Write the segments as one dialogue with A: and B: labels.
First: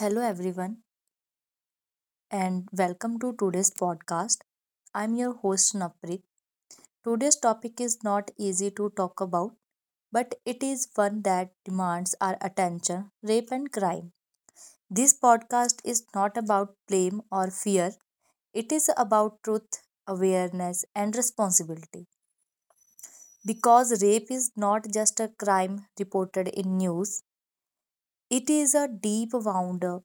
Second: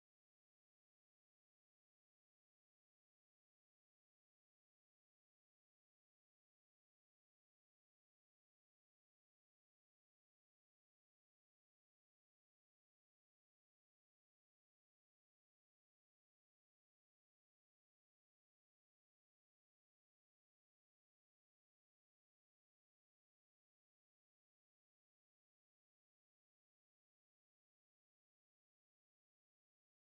A: Hello, everyone, and welcome to today's podcast. I'm your host, Napri. Today's topic is not easy to talk about, but it is one that demands our attention: rape and crime. This podcast is not about blame or fear, it is about truth, awareness, and responsibility. Because rape is not just a crime reported in news, it is a deep wounder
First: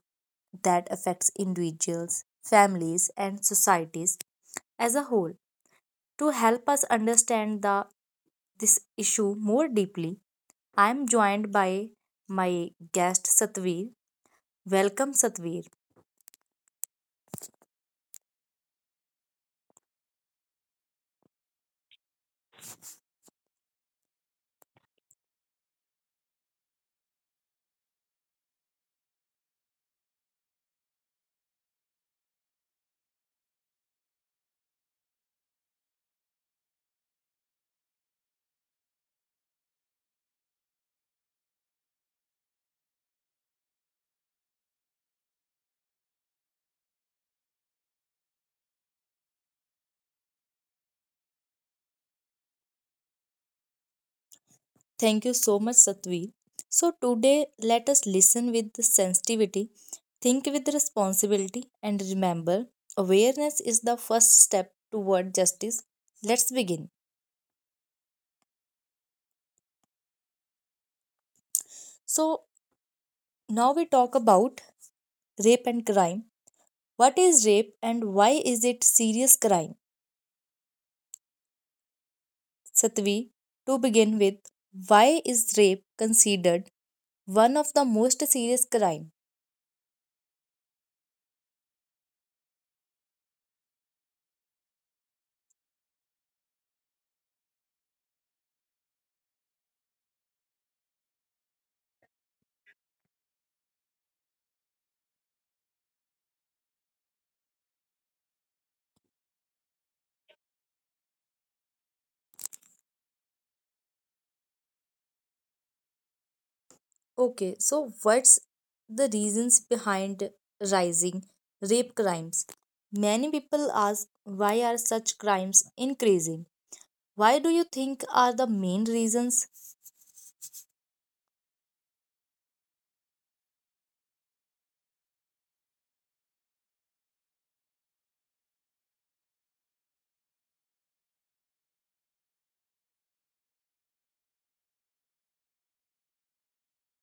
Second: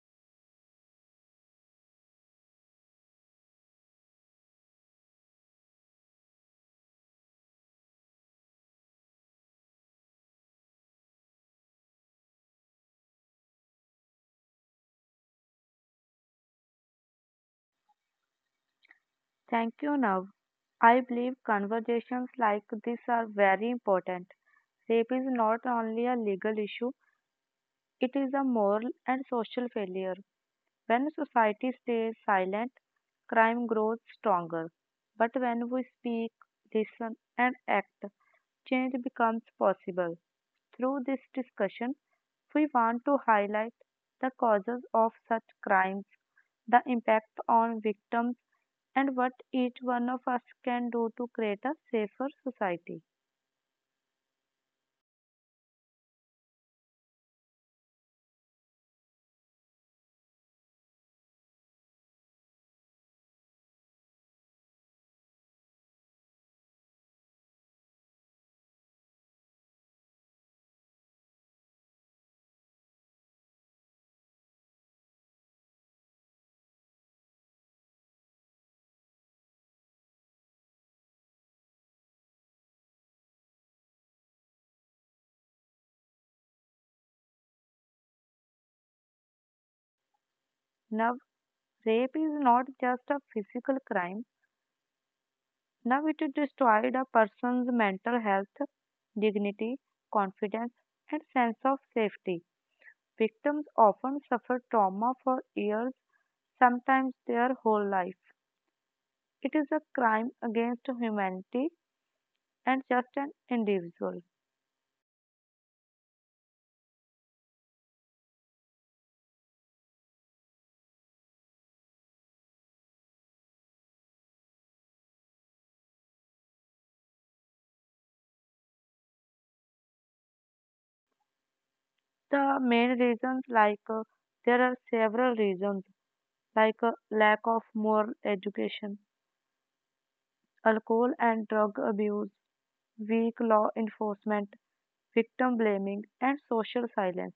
A: that affects individuals, families, and societies as a whole. To help us understand this issue more deeply, I am joined by my guest Satveer. Welcome, Satveer.
B: Thank you, Nav. I believe conversations like this are very important. Rape is not only a legal issue, it is a moral and social failure. When society stays silent, crime grows stronger. But when we speak, listen, and act, change becomes possible. Through this discussion, we want to highlight the causes of such crimes, the impact on victims, and what each one of us can do to create a safer society.
A: Thank you so much, Satveer. So today let us listen with sensitivity, think with responsibility, and remember awareness is the first step toward justice. Let's begin. So, now we talk about rape and crime. What is rape and why is it serious crime? Satvi, to begin with, why is rape considered one of the most serious crime?
B: Now, rape is not just a physical crime, now it destroyed a person's mental health, dignity, confidence, and sense of safety. Victims often suffer trauma for years, sometimes their whole life. It is a crime against humanity and just an individual.
A: Okay, so what's the reasons behind rising rape crimes? Many people ask, why are such crimes increasing? Why do you think are the main reasons?
B: The main reasons, there are several reasons, like lack of moral education, alcohol and drug abuse, weak law enforcement, victim blaming, and social silence.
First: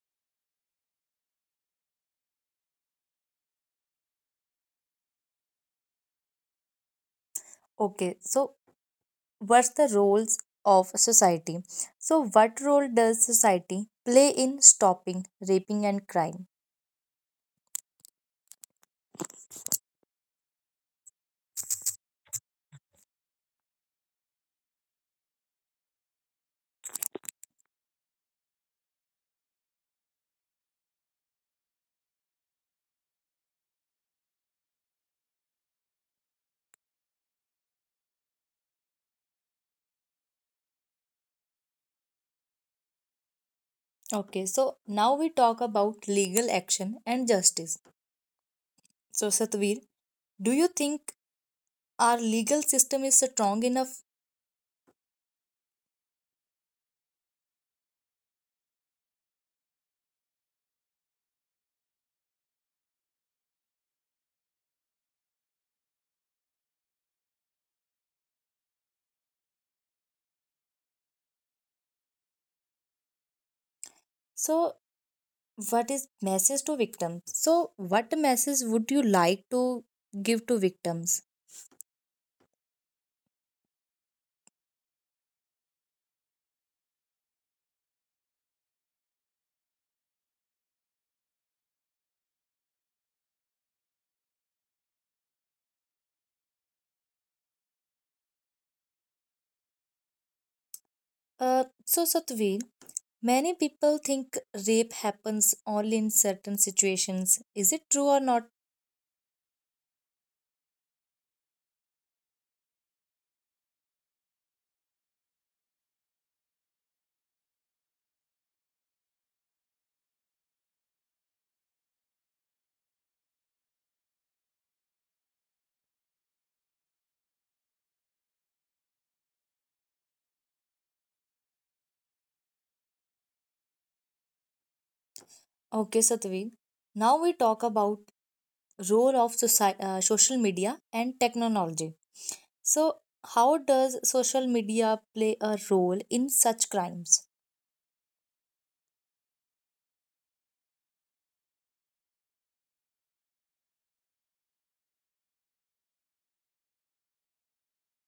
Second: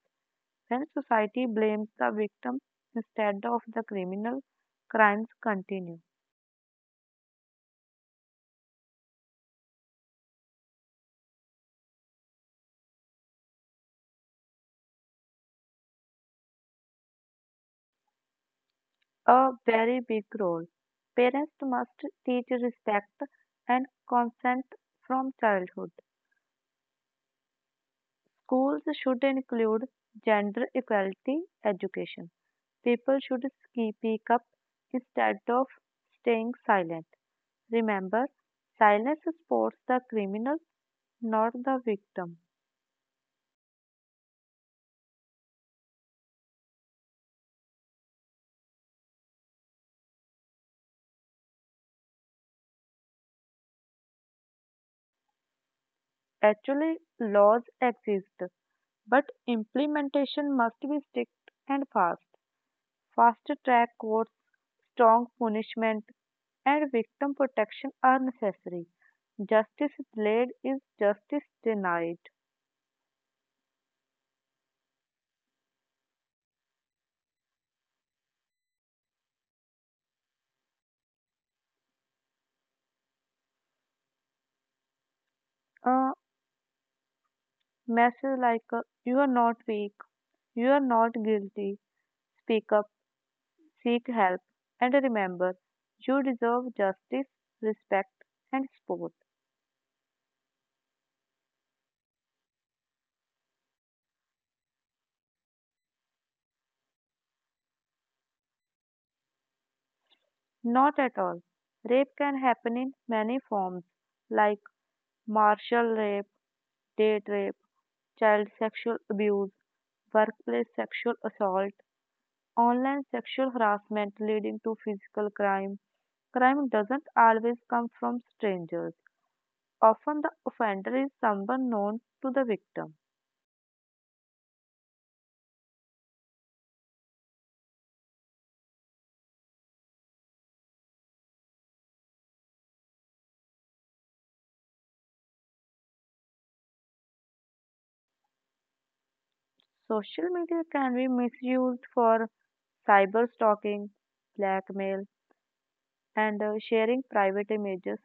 B: When society blames the victim instead of the criminal, crimes continue.
A: Okay, so what's the roles of society? So what role does society play in stopping raping and crime?
B: A very big role. Parents must teach respect and consent from childhood. Schools should include gender equality education. People should speak up instead of staying silent. Remember, silence supports the criminal, not the victim.
A: Okay, so now we talk about legal action and justice. So, Satvir, do you think our legal system is strong enough?
B: Actually, laws exist but implementation must be strict and fast. Fast track courts, strong punishment, and victim protection are necessary. Justice delayed is justice denied.
A: So what is message to victims? So what message would you like to give to victims?
B: A message like you are not weak, you are not guilty, speak up, seek help, and remember you deserve justice, respect, and support.
A: So Satvir, many people think rape happens only in certain situations. Is it true or not?
B: Not at all. Rape can happen in many forms like martial rape, date rape, child sexual abuse, workplace sexual assault, online sexual harassment leading to physical crime. Crime doesn't always come from strangers. Often the offender is someone known to the victim.
A: Okay, Satveen. Now we talk about role of social media and technology. So, how does social media play a role in such crimes?
B: Social media can be misused for cyber stalking, blackmail, and sharing private images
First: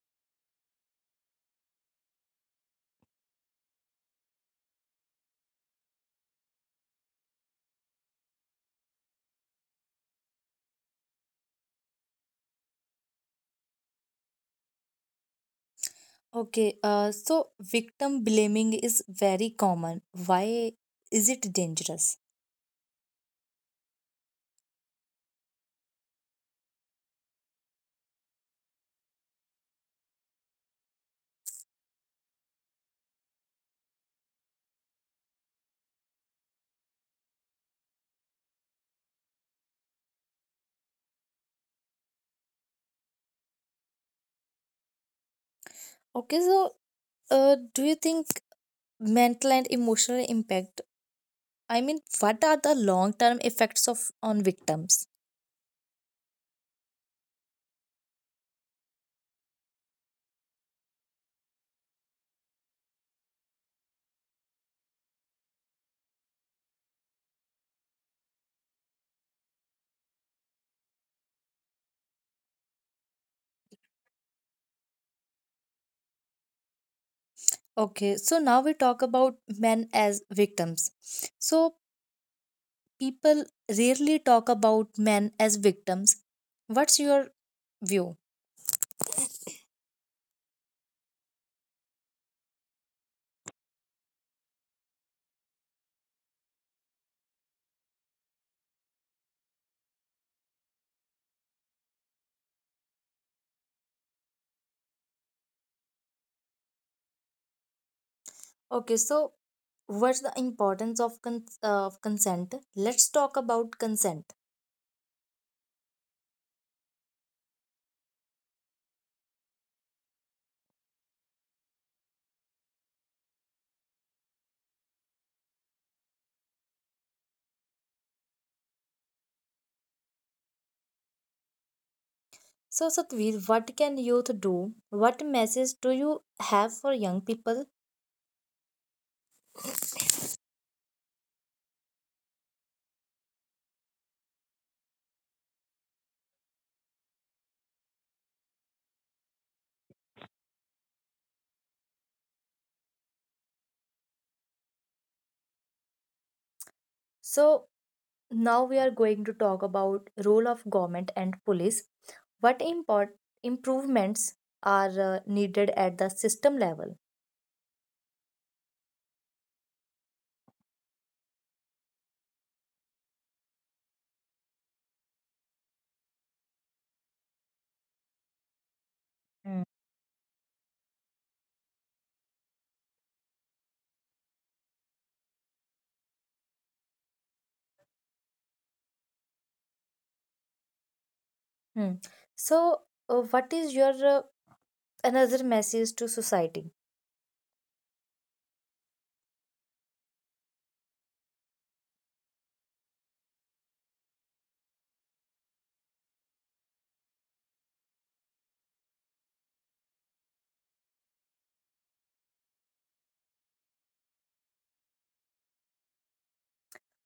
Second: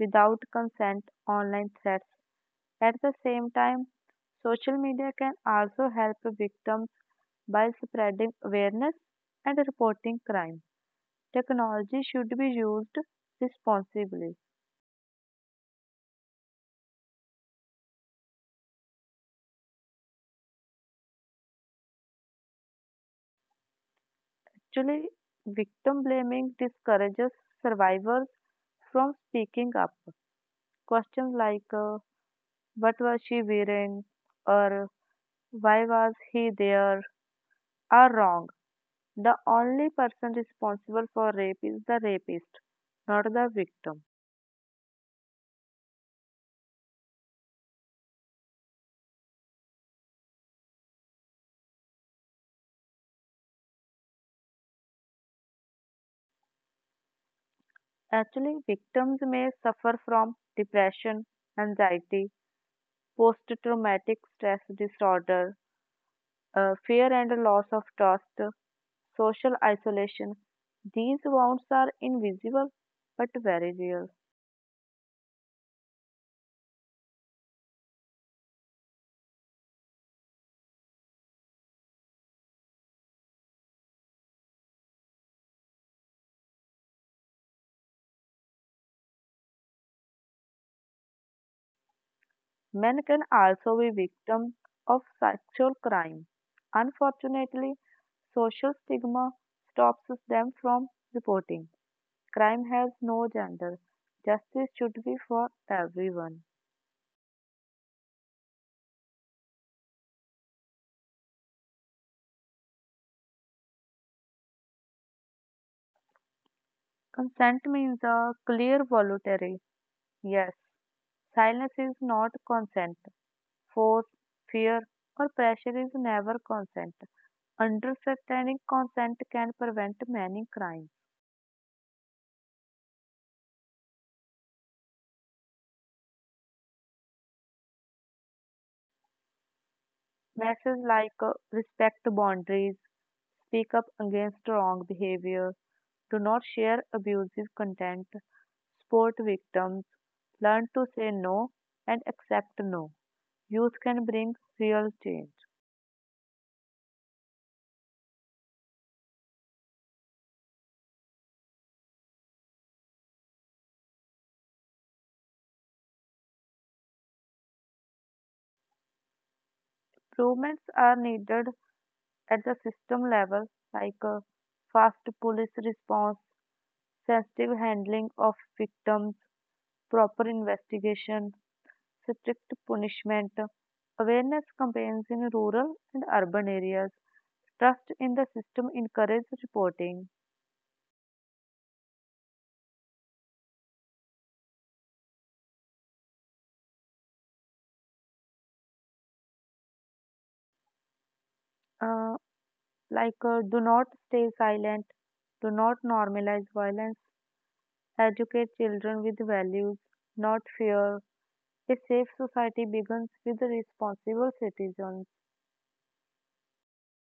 B: without consent, online threats. At the same time, social media can also help victims by spreading awareness and reporting crime. Technology should be used responsibly.
A: Okay, so victim blaming is very common. Why is it dangerous?
B: Actually, victim blaming discourages survivors from speaking up. Questions like what was she wearing or why was he there are wrong. The only person responsible for rape is the rapist, not the victim.
A: Okay, so do you think mental and emotional impact? I mean, what are the long-term effects of on victims?
B: Actually, victims may suffer from depression, anxiety, post-traumatic stress disorder, fear and loss of trust, social isolation. These wounds are invisible but very real.
A: Okay, so now we talk about men as victims. So people rarely talk about men as victims. What's your view?
B: Men can also be victims of sexual crime. Unfortunately, social stigma stops them from reporting. Crime has no gender. Justice should be for everyone.
A: Okay, so what's the importance of of consent? Let's talk about consent.
B: Consent means a clear voluntary yes. Silence is not consent. Force, fear, or pressure is never consent. Understanding consent can prevent many crimes.
A: So, Satveer, what can youth do? What message do you have for young people?
B: Messages like respect boundaries, speak up against wrong behavior, do not share abusive content, support victims, learn to say no and accept no. Youth can bring real change.
A: So, now we are going to talk about role of government and police. What improvements are needed at the system level?
B: Improvements are needed at the system level, like fast police response, sensitive handling of victims,
A: Mm.
B: proper investigation, strict punishment, awareness campaigns in rural and urban areas, trust in the system encourage reporting.
A: Hmm. So, what is your another message to society.
B: Uh, do not stay silent, do not normalize violence, educate children with values, not fear. A safe society begins with responsible citizens.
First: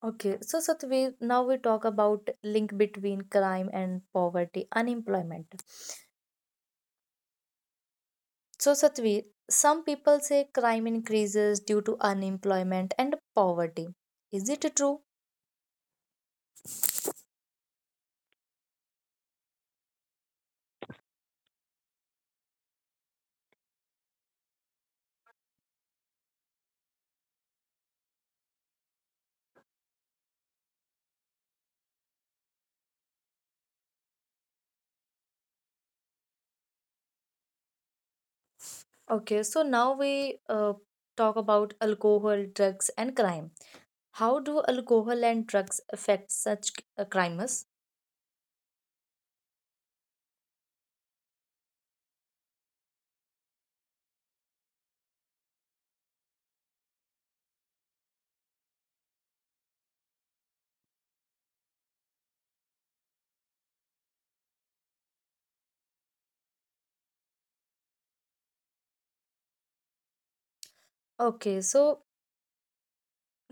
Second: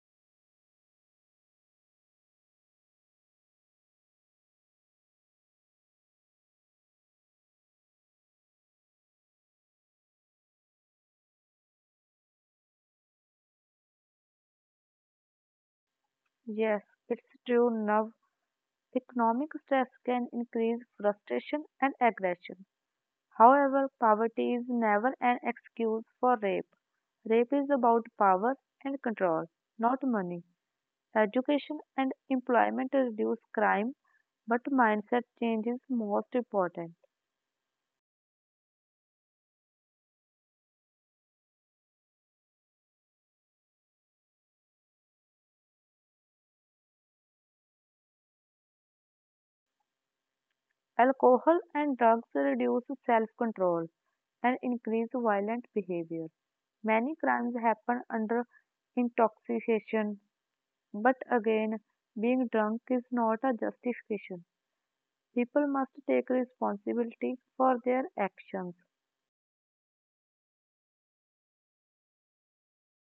A: Okay, so Satveer, now we talk about link between crime and poverty, unemployment. So Satveer, some people say crime increases due to unemployment and poverty. Is it true?
B: Yes, it's true. Now Economic stress can increase frustration and aggression. However, poverty is never an excuse for rape. Rape is about power and control, not money. Education and employment reduce crime, but mindset change is most important.
A: Okay, so now we talk about alcohol, drugs, and crime. How do alcohol and drugs affect such crimes?
B: Alcohol and drugs reduce self control and increase violent behavior. Many crimes happen under intoxication. But again, being drunk is not a justification. People must take responsibility for their actions
A: Okay, so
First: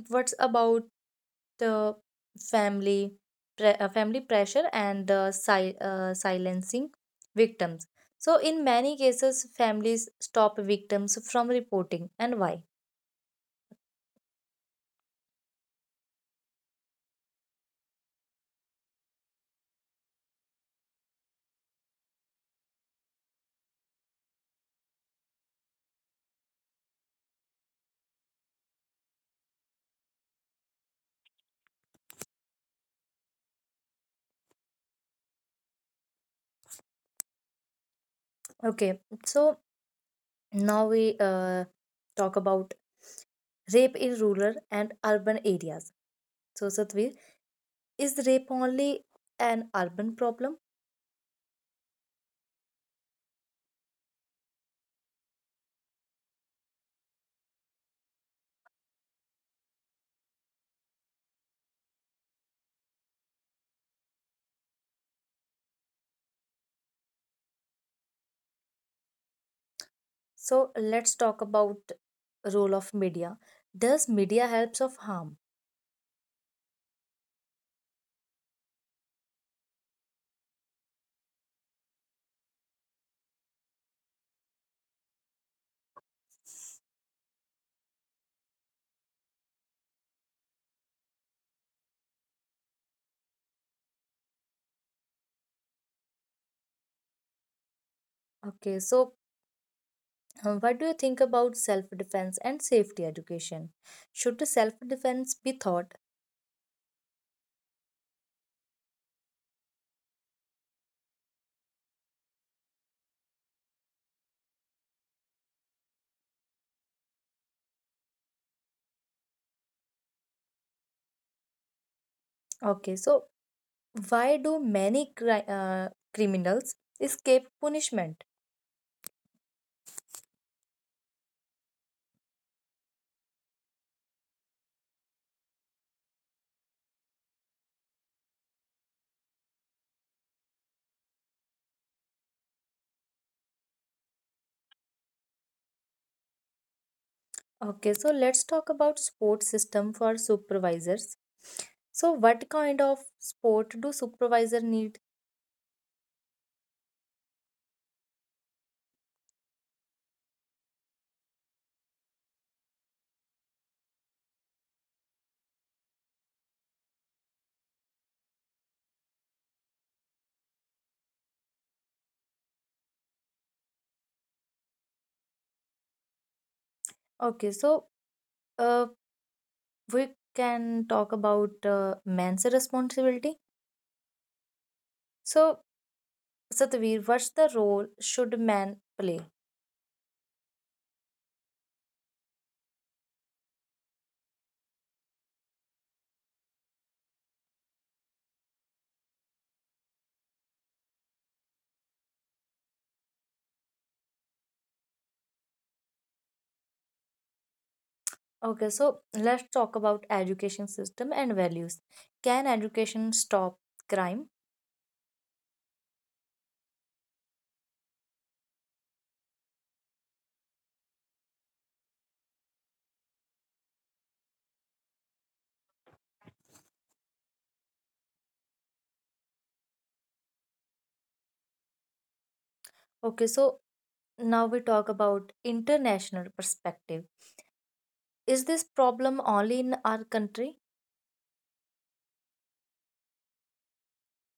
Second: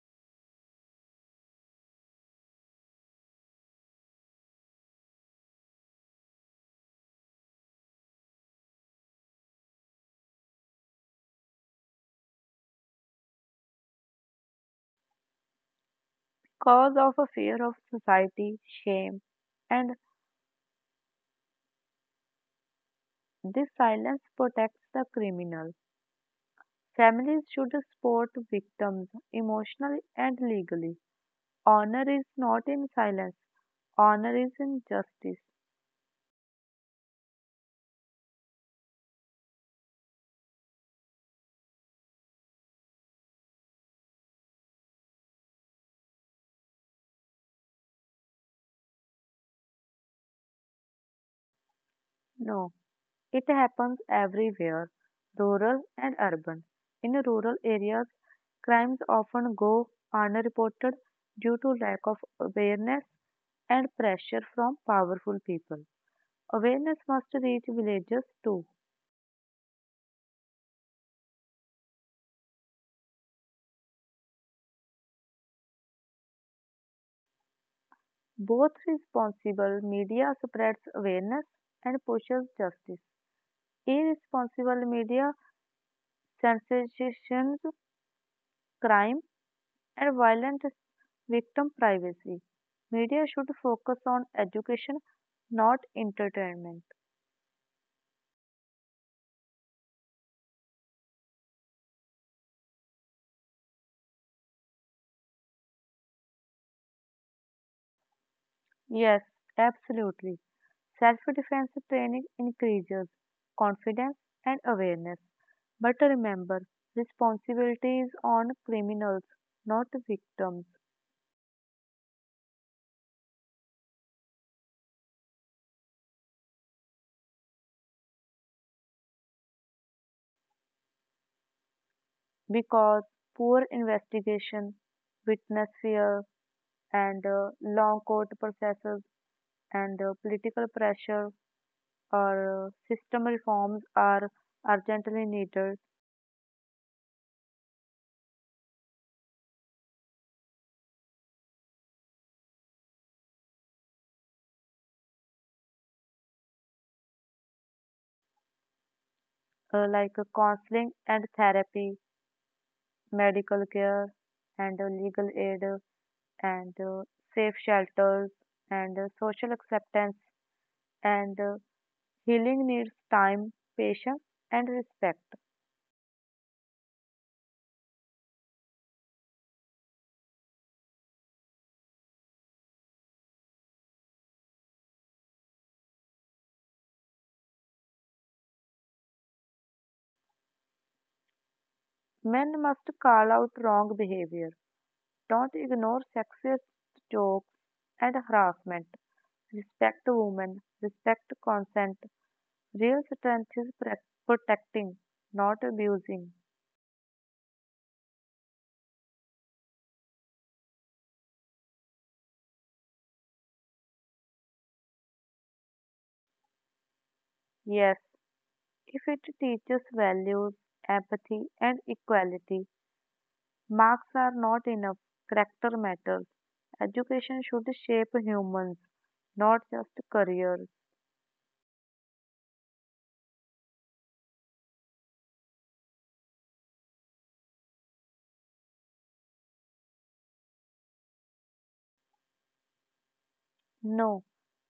A: what's about the family family pressure and the silencing victims? So in many cases families stop victims from reporting, and why?
B: because of a fear of society, shame, and this silence protects the criminal. Families should support victims emotionally and legally. Honor is not in silence, honor is in justice.
A: Okay, so now we talk about rape in rural and urban areas. So, Satvir, is rape only an urban problem?
B: No. It happens everywhere, rural and urban. In rural areas, crimes often go unreported due to lack of awareness and pressure from powerful people. Awareness must reach villages too.
A: So let's talk about role of media. Does media helps of harm?
B: Both responsible media spreads awareness and pushes justice. Irresponsible media sensationalizes crime and violent victim privacy. Media should focus on education, not entertainment.
A: Okay, so what do you think about self defense and safety education? Should self defense be taught?
B: Yes, absolutely. Self defense training increases confidence and awareness. But remember, responsibility is on criminals, not victims,
A: Okay, so why do many criminals escape punishment?
B: because poor investigation, witness fear, and long court processes and political pressure or system reforms are urgently needed.
A: Okay, so let's talk about support system for supervisors. So what kind of support do supervisor need?
B: Counseling and therapy, medical care and legal aid and safe shelters and social acceptance and healing needs time, patience and respect.
A: Okay, so uh, we can talk about man's responsibility. So Satvir, what's the role should man play?
B: Men must call out wrong behavior. Don't ignore sexist jokes and harassment. Respect women. Respect consent. Real strength is protecting, not abusing.
A: Okay, so let's talk about education system and values. Can education stop crime?
B: Yes, if it teaches values, empathy, and equality, marks are not enough. Character matters. Education should shape humans, not just careers.
A: Okay, so now we talk about international perspective. Is this problem only in our country?
B: No,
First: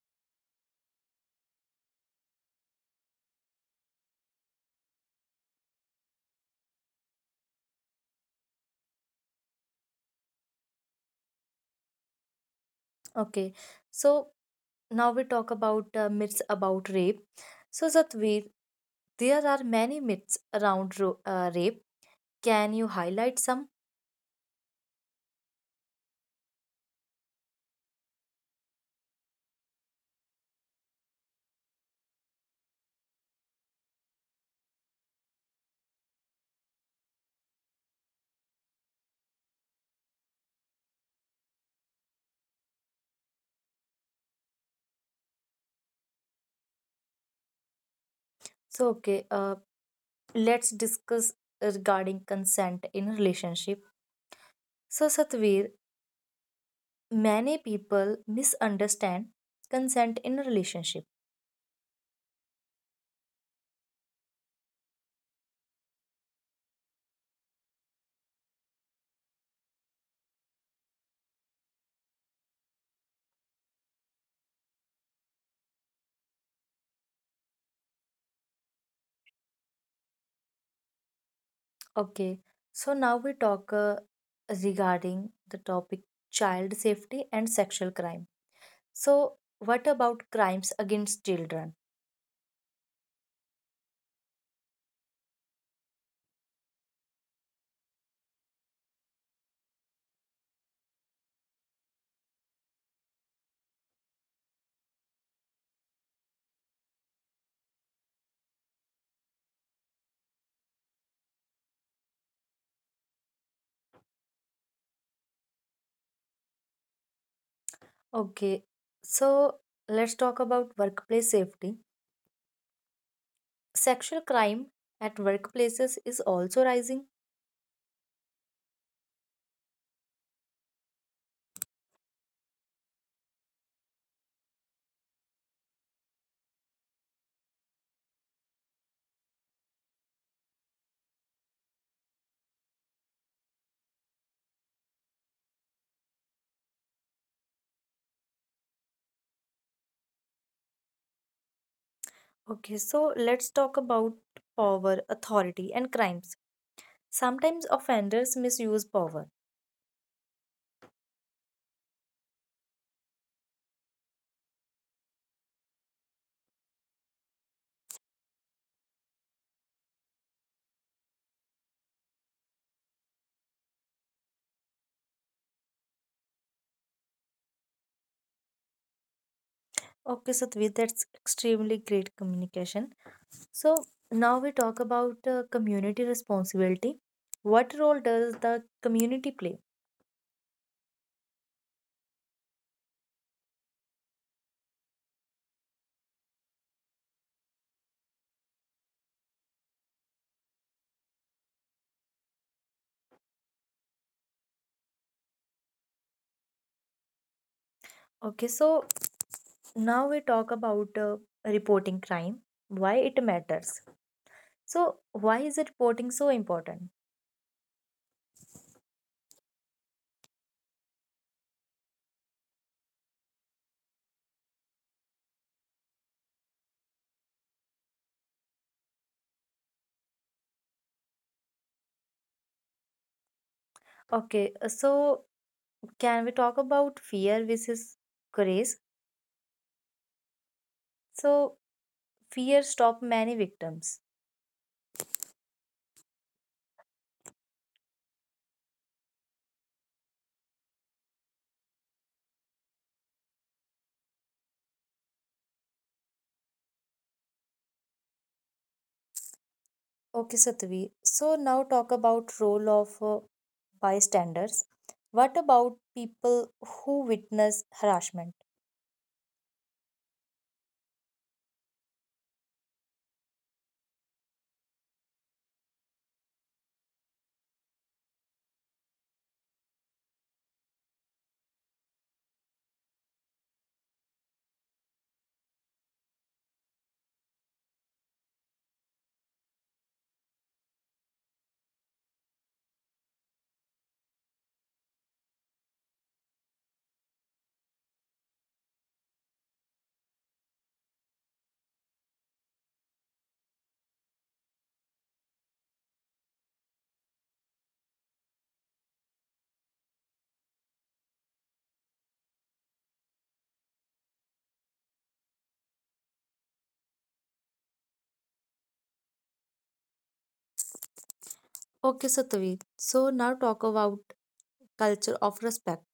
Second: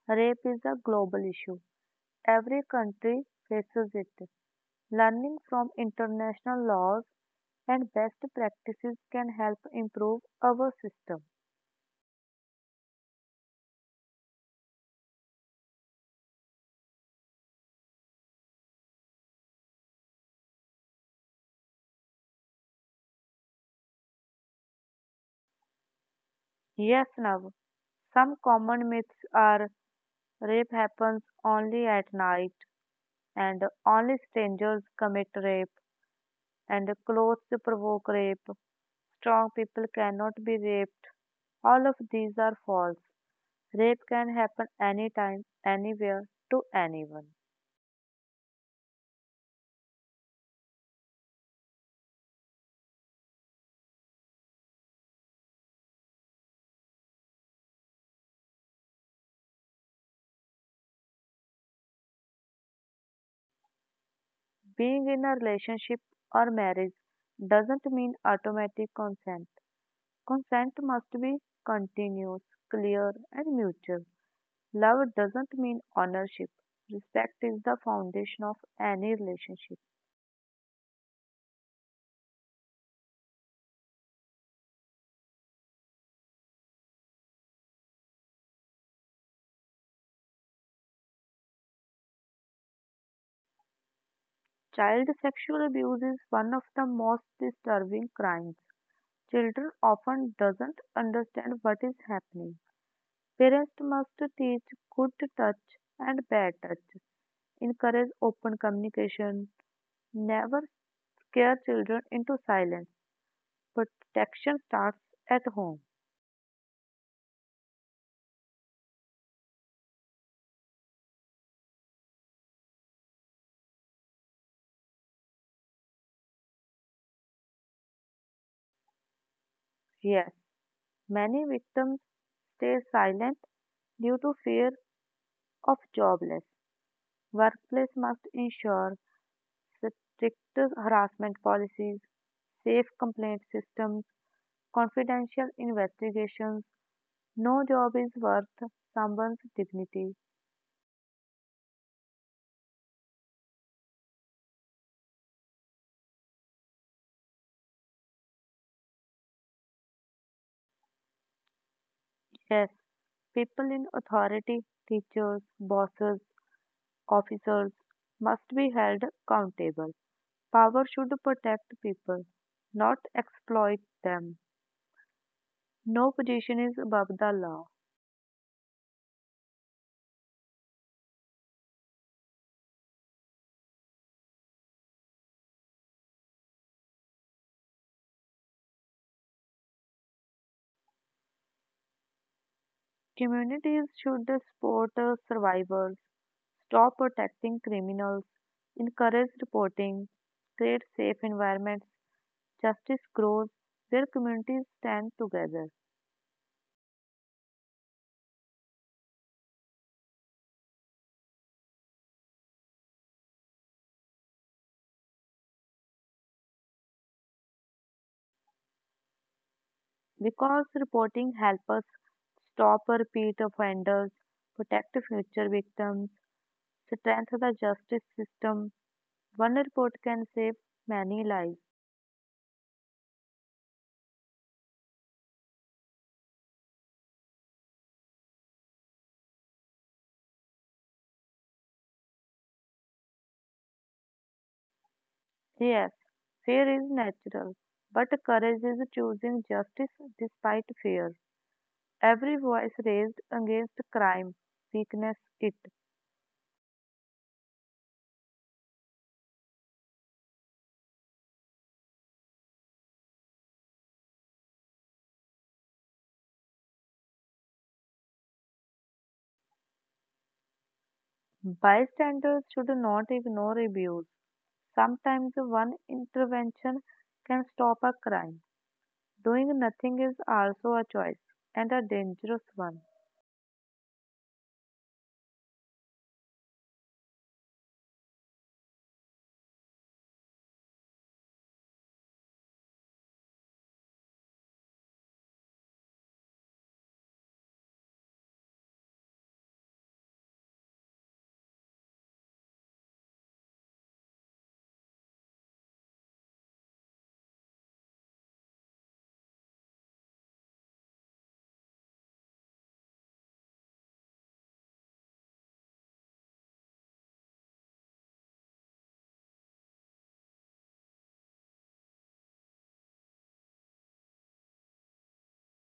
B: rape is a global issue. Every country faces it. Learning from international laws and best practices can help improve our system.
A: Okay, so now we talk about myths about rape. So Satveer, there are many myths around rape. Can you highlight some?
B: Yes, now, some common myths are rape happens only at night and only strangers commit rape, and clothes provoke rape. Strong people cannot be raped. All of these are false. Rape can happen anytime, anywhere, to anyone.
A: So okay, let's discuss regarding consent in relationship. So Satveer, many people misunderstand consent in a relationship.
B: Being in a relationship or marriage doesn't mean automatic consent. Consent must be continuous, clear, and mutual. Love doesn't mean ownership. Respect is the foundation of any relationship.
A: Okay, so now we talk regarding the topic child safety and sexual crime. So what about crimes against children?
B: Child sexual abuse is one of the most disturbing crimes. Children often doesn't understand what is happening. Parents must teach good touch and bad touch. Encourage open communication. Never scare children into silence. Protection starts at home.
A: Okay, so let's talk about workplace safety. Sexual crime at workplaces is also rising.
B: Yes, many victims stay silent due to fear of jobless. Workplace must ensure strict harassment policies, safe complaint systems, confidential investigations. No job is worth someone's dignity.
A: Okay, so let's talk about power, authority, and crimes. Sometimes offenders misuse power.
B: Yes, people in authority, teachers, bosses, officers must be held accountable. Power should protect people, not exploit them. No position is above the law.
A: Okay, Satvi, that's extremely great communication. So now we talk about community responsibility. What role does the community play?
B: Communities should support survivors, stop protecting criminals, encourage reporting, create safe environments, justice grows where communities stand together.
A: Okay, so now we talk about reporting crime, why it matters. So, why is reporting so important?
B: Because reporting helps us stop repeat offenders, protect future victims, strengthen the justice system. One report can save many lives.
A: Okay, so can we talk about fear versus courage? So, fear stop many victims.
B: Yes, fear is natural, but courage is choosing justice despite fear. Every voice raised against crime weakness it.
A: Okay, Satvi. So now talk about role of bystanders. What about people who witness harassment?
B: Bystanders should not ignore abuse. Sometimes one intervention can stop a crime. Doing nothing is also a choice and a dangerous one.
A: Okay, Satvi. So now talk about culture of respect.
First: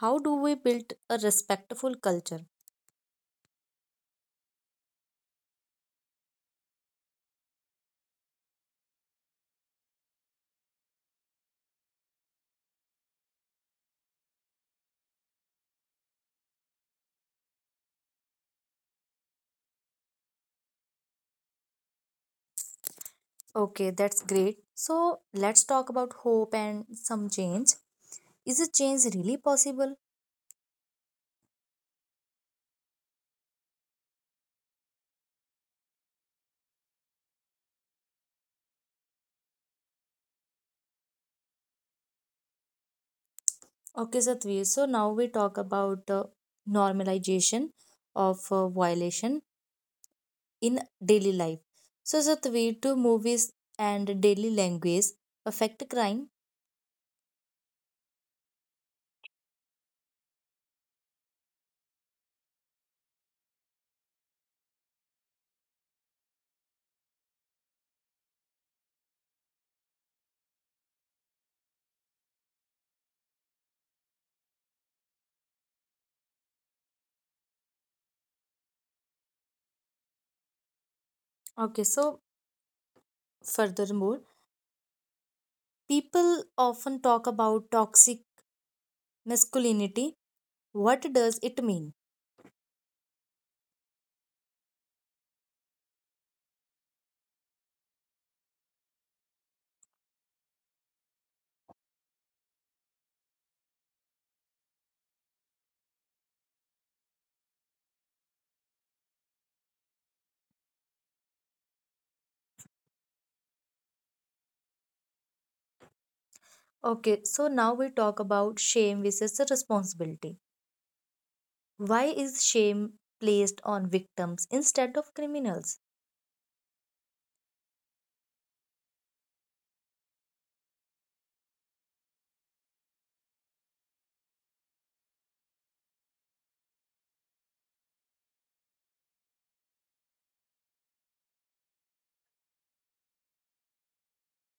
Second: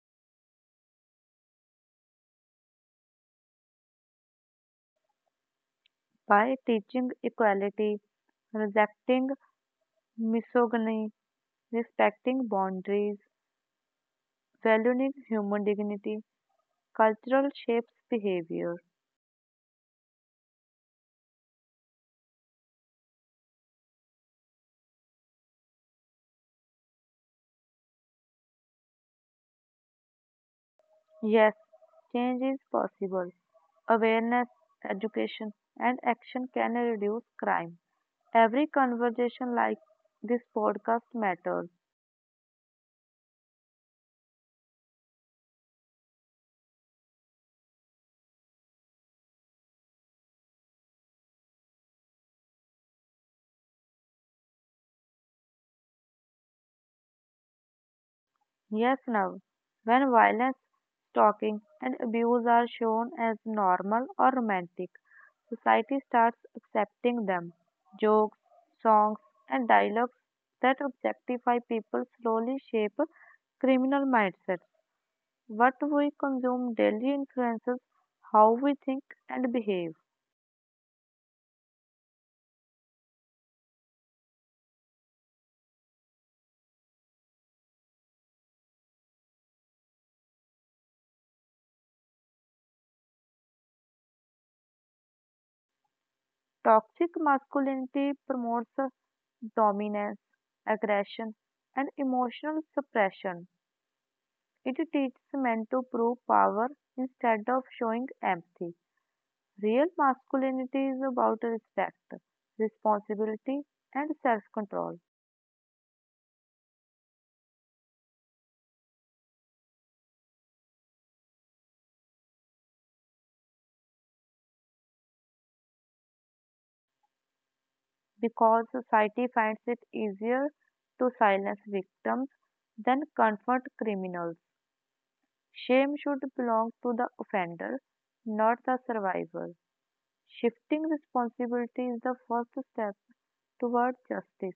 A: How do we build a respectful culture?
B: By teaching equality, rejecting misogyny, respecting boundaries, valuing human dignity, cultural shapes behavior.
A: Okay, that's great. So let's talk about hope and some change. Is a change really possible?
B: Yes, change is possible. Awareness, education, and action can reduce crime. Every conversation like this podcast matters.
A: Okay, Satvi. So now we talk about normalization of violation in daily life. So, Satvi, do movies and daily language affect crime?
B: Yes, now, when violence, stalking, and abuse are shown as normal or romantic, society starts accepting them. Jokes, songs, and dialogues that objectify people slowly shape criminal mindsets. What we consume daily influences how we think and behave.
A: Okay, so furthermore, people often talk about toxic masculinity. What does it mean?
B: Toxic masculinity promotes dominance, aggression, and emotional suppression. It teaches men to prove power instead of showing empathy. Real masculinity is about respect, responsibility, and self control.
A: Okay, so now we talk about shame versus responsibility. Why is shame placed on victims instead of criminals?
B: Because society finds it easier to silence victims than confront criminals. Shame should belong to the offender, not the survivor. Shifting responsibility is the first step toward justice.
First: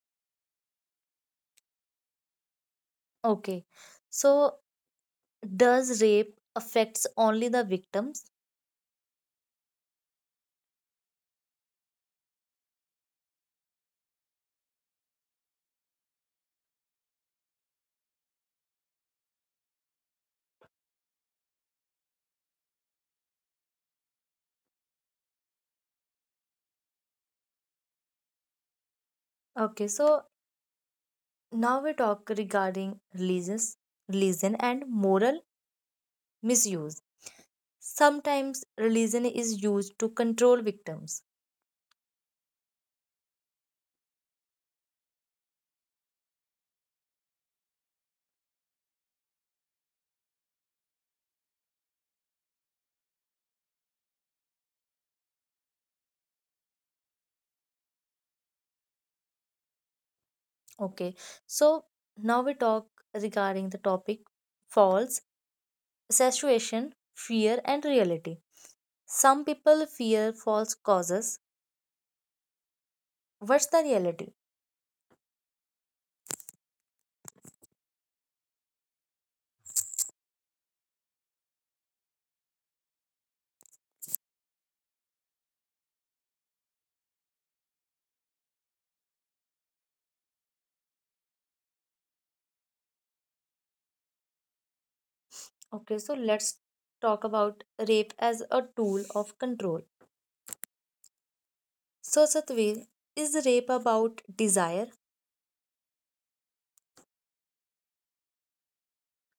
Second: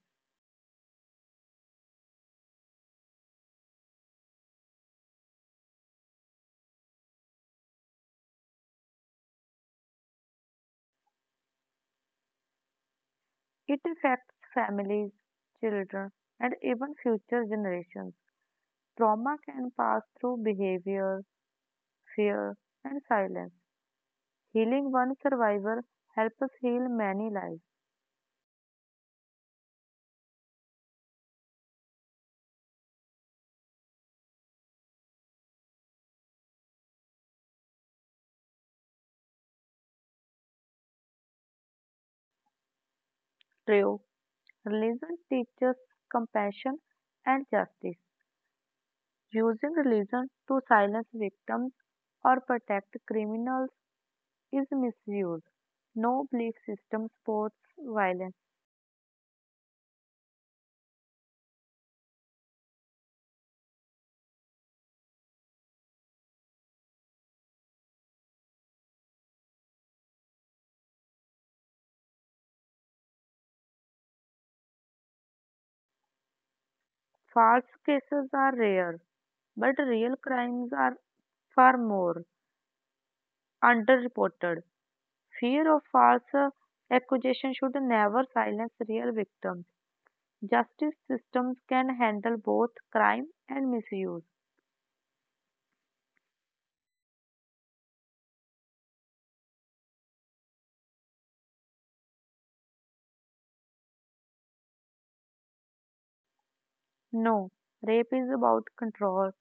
A: Okay, so does rape affects only the victims?
B: It affects families, children, and even future generations. Trauma can pass through behavior, fear, and silence. Healing one survivor helps us heal many lives.
A: Okay, so now we talk regarding religion and moral misuse. Sometimes religion is used to control victims.
B: True, religion teaches compassion and justice. Using religion to silence victims or protect criminals is misuse. No belief system supports violence.
A: Okay, so now we talk regarding the topic false association, fear, and reality. Some people fear false causes. What's the reality?
B: False cases are rare, but real crimes are far more underreported. Fear of false accusation should never silence real victims. Justice systems can handle both crime and misuse.
A: Okay, so let's talk about rape as a tool of control. So, Satveer, is rape about desire?
B: No, rape is about control,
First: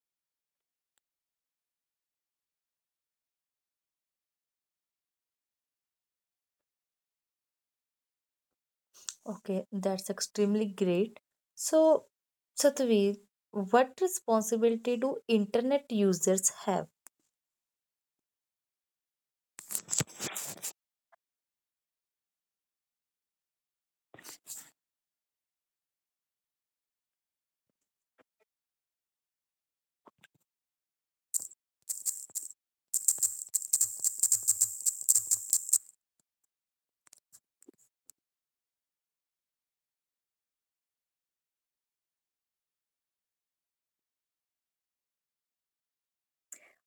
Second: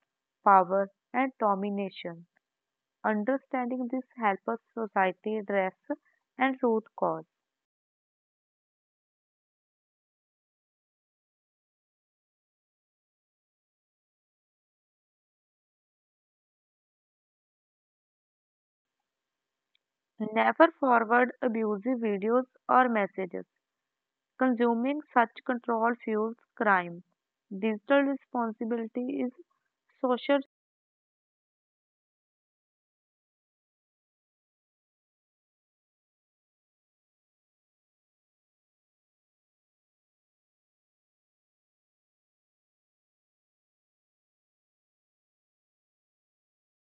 B: power, and domination. Understanding this helps us society address and root cause.
A: Okay, that's extremely great. So, Satveer, what responsibility do internet users have?
B: Never forward abusive videos or messages. Consuming such control fuels crime. Digital responsibility is social.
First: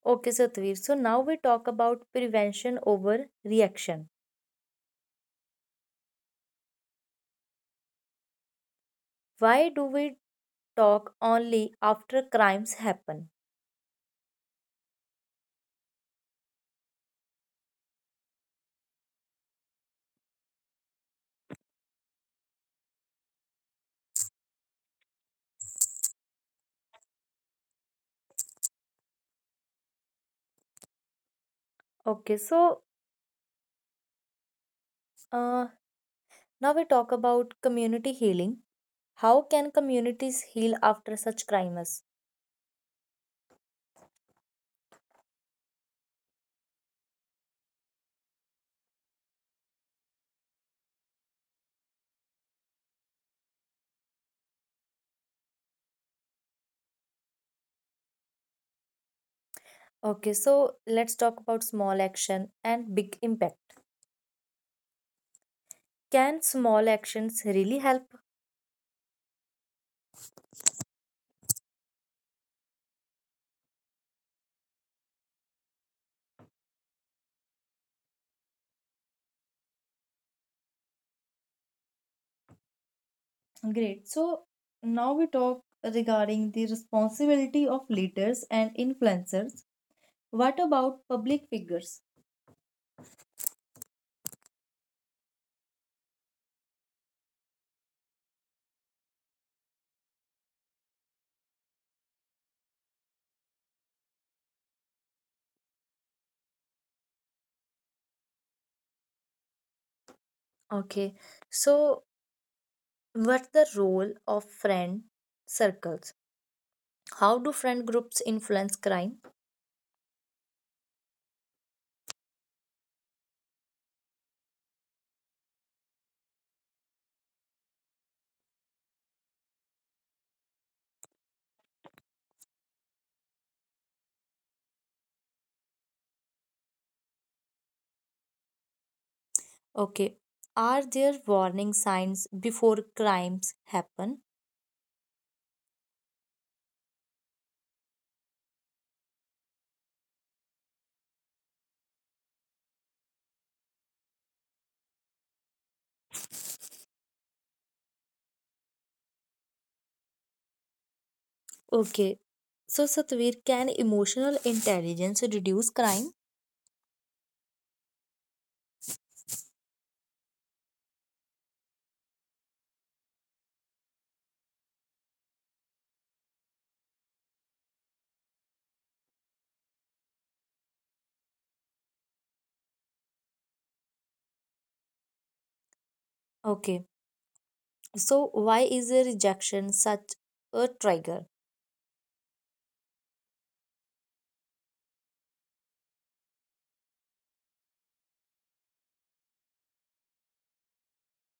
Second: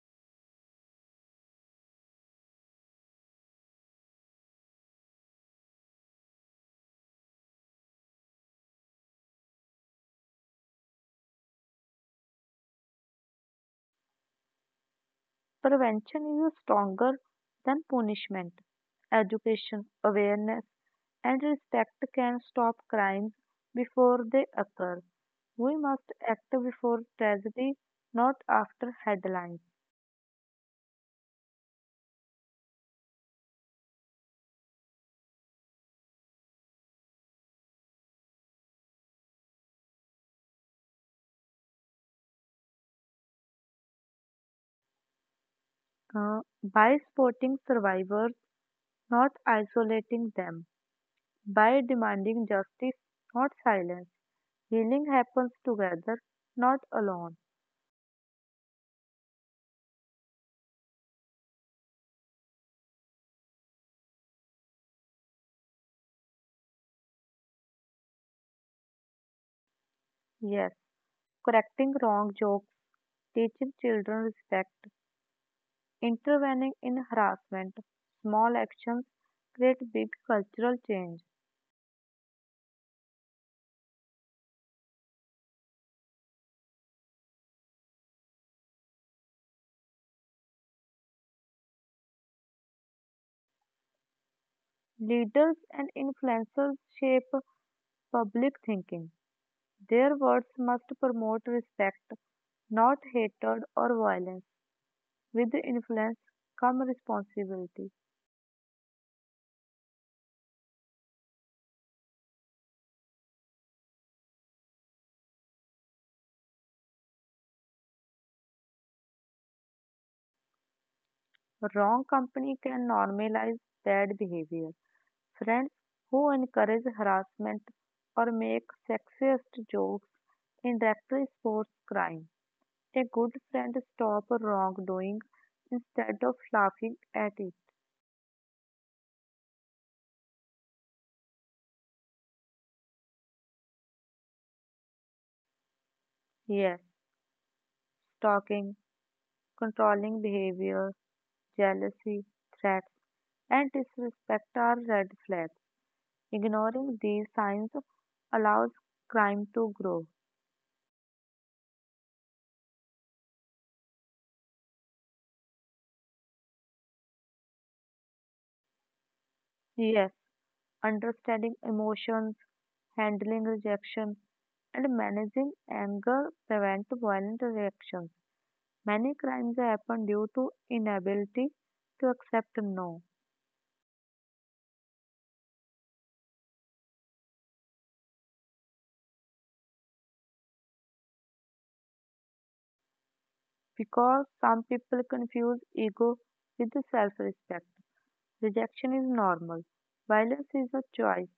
A: Okay, Satveer. So now we talk about prevention over reaction. Why do we talk only after crimes happen?
B: Prevention is stronger than punishment. Education, awareness, and respect can stop crimes before they occur. We must act before tragedy, not after headlines.
A: Okay, so uh, now we talk about community healing. How can communities heal after such crimes?
B: By supporting survivors, not isolating them. By demanding justice, not silence. Healing happens together, not alone.
A: Okay, so let's talk about small action and big impact. Can small actions really help?
B: Yes, correcting wrong jokes, teaching children respect, intervening in harassment, small actions create big cultural change.
A: Great. So now we talk regarding the responsibility of leaders and influencers. What about public figures?
B: Leaders and influencers shape public thinking. Their words must promote respect, not hatred or violence. With influence come responsibility.
A: Okay, so what's the role of friend circles? How do friend groups influence crime?
B: Wrong company can normalize bad behavior. Friends who encourage harassment or make sexist jokes indirectly support crime. A good friend stops wrongdoing instead of laughing at it.
A: Okay, are there warning signs before crimes happen?
B: Yes, stalking, controlling behavior, jealousy, threats, and disrespect are red flags. Ignoring these signs allows crime to grow.
A: Okay, so Satvir, can emotional intelligence reduce crime?
B: Yes, understanding emotions, handling rejection, and managing anger prevent violent reactions. Many crimes happen due to inability to accept no.
A: Okay, so why is a rejection such a trigger?
B: Because some people confuse ego with self respect. Rejection is normal, violence is a choice.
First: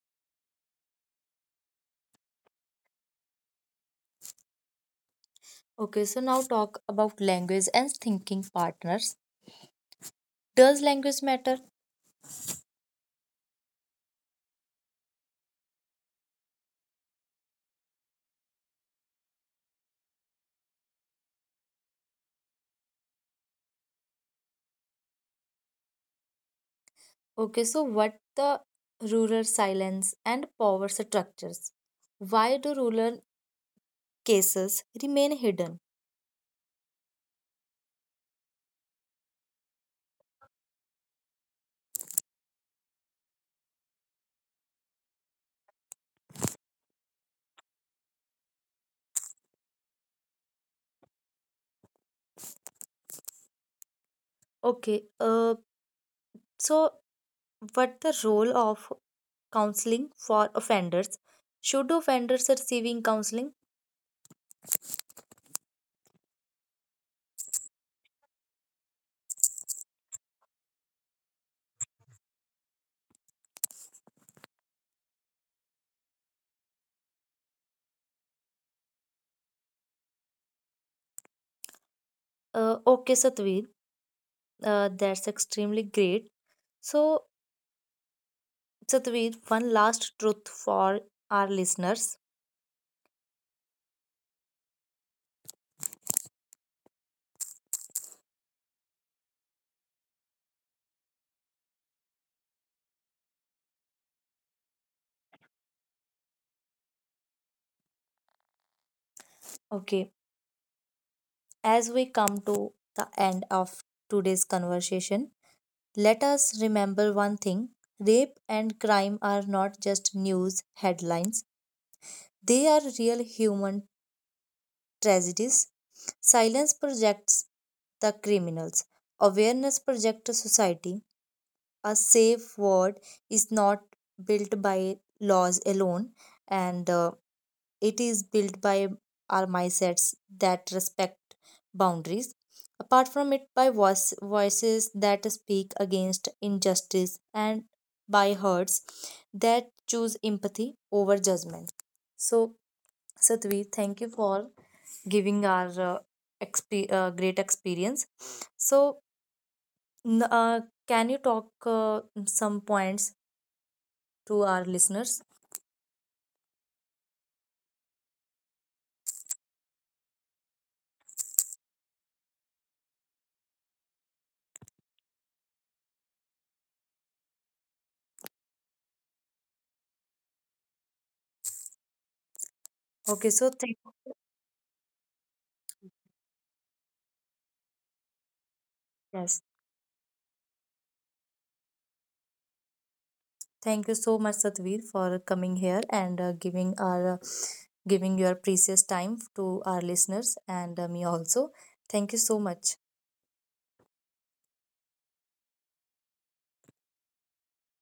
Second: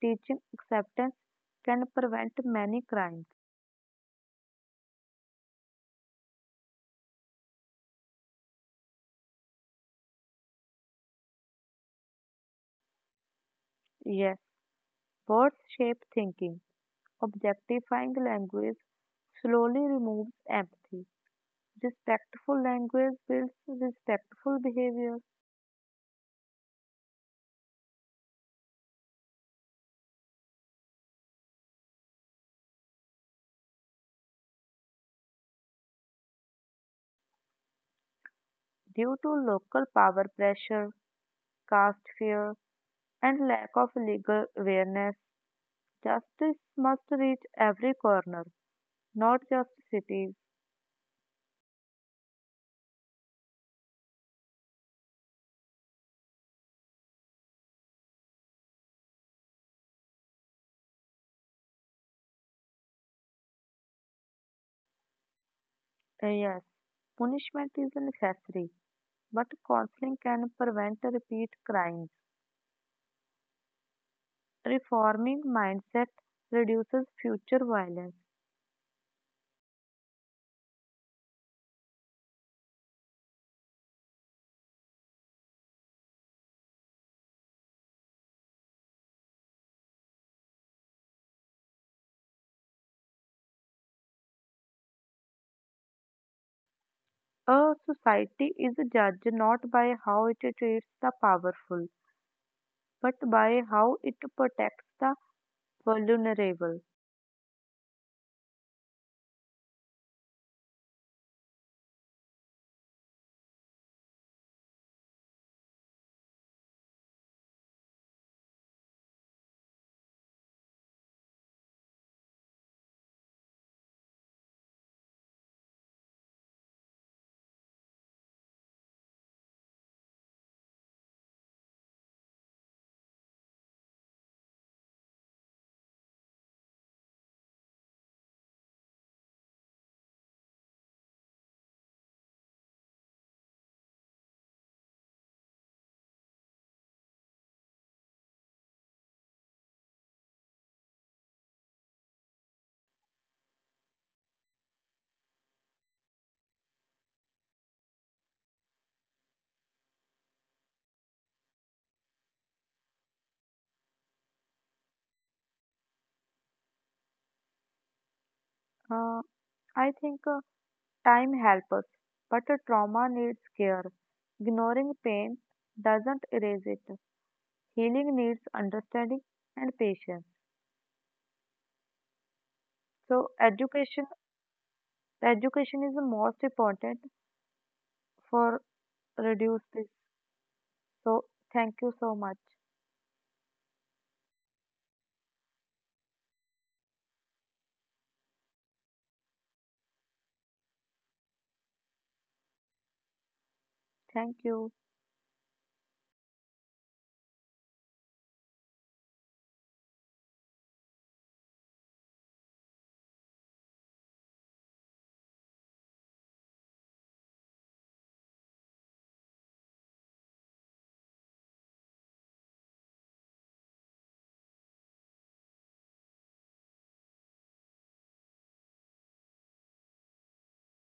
B: Teaching acceptance can prevent many crimes.
A: Okay, so now talk about language and thinking partners. Does language matter?
B: Yes, words shape thinking. Objectifying language slowly removes empathy. Respectful language builds respectful behavior.
A: Okay, so what the rural silence and power structures? Why do rural cases remain hidden?
B: Due to local power pressure, caste fear, and lack of legal awareness, justice must reach every corner. Not just cities.
A: Okay, so what the role of counseling for offenders? Should offenders receiving counseling?
B: Yes, punishment is a necessary, but counseling can prevent repeat crimes. Reforming mindset reduces future violence.
A: Okay, Satveer, that's extremely great. So, Satveer, one last truth for our listeners.
B: A society is judged not by how it treats the powerful, but by how it protects the vulnerable.
A: Okay, as we come to the end of today's conversation, let us remember one thing: rape and crime are not just news headlines, they are real human tragedies. Silence projects the criminals, awareness projects society. A safe word is not built by laws alone, and it is built by our mindsets that respect boundaries, apart from it, by voices that speak against injustice, and by hearts that choose empathy over judgment. So, Satvi, thank you for giving our great experience. So, n- uh, can you talk some points to our listeners?
B: Uh, I think time helps us, but trauma needs care. Ignoring pain doesn't erase it. Healing needs understanding and patience.
A: Okay,
B: So
A: so thank
B: education is the most important for
A: yes.
B: reduce this. So thank you so much.
A: Thank you so much, Satvir, for coming here and giving our giving your precious time to our listeners and me also. Thank you so much.
B: Thank you.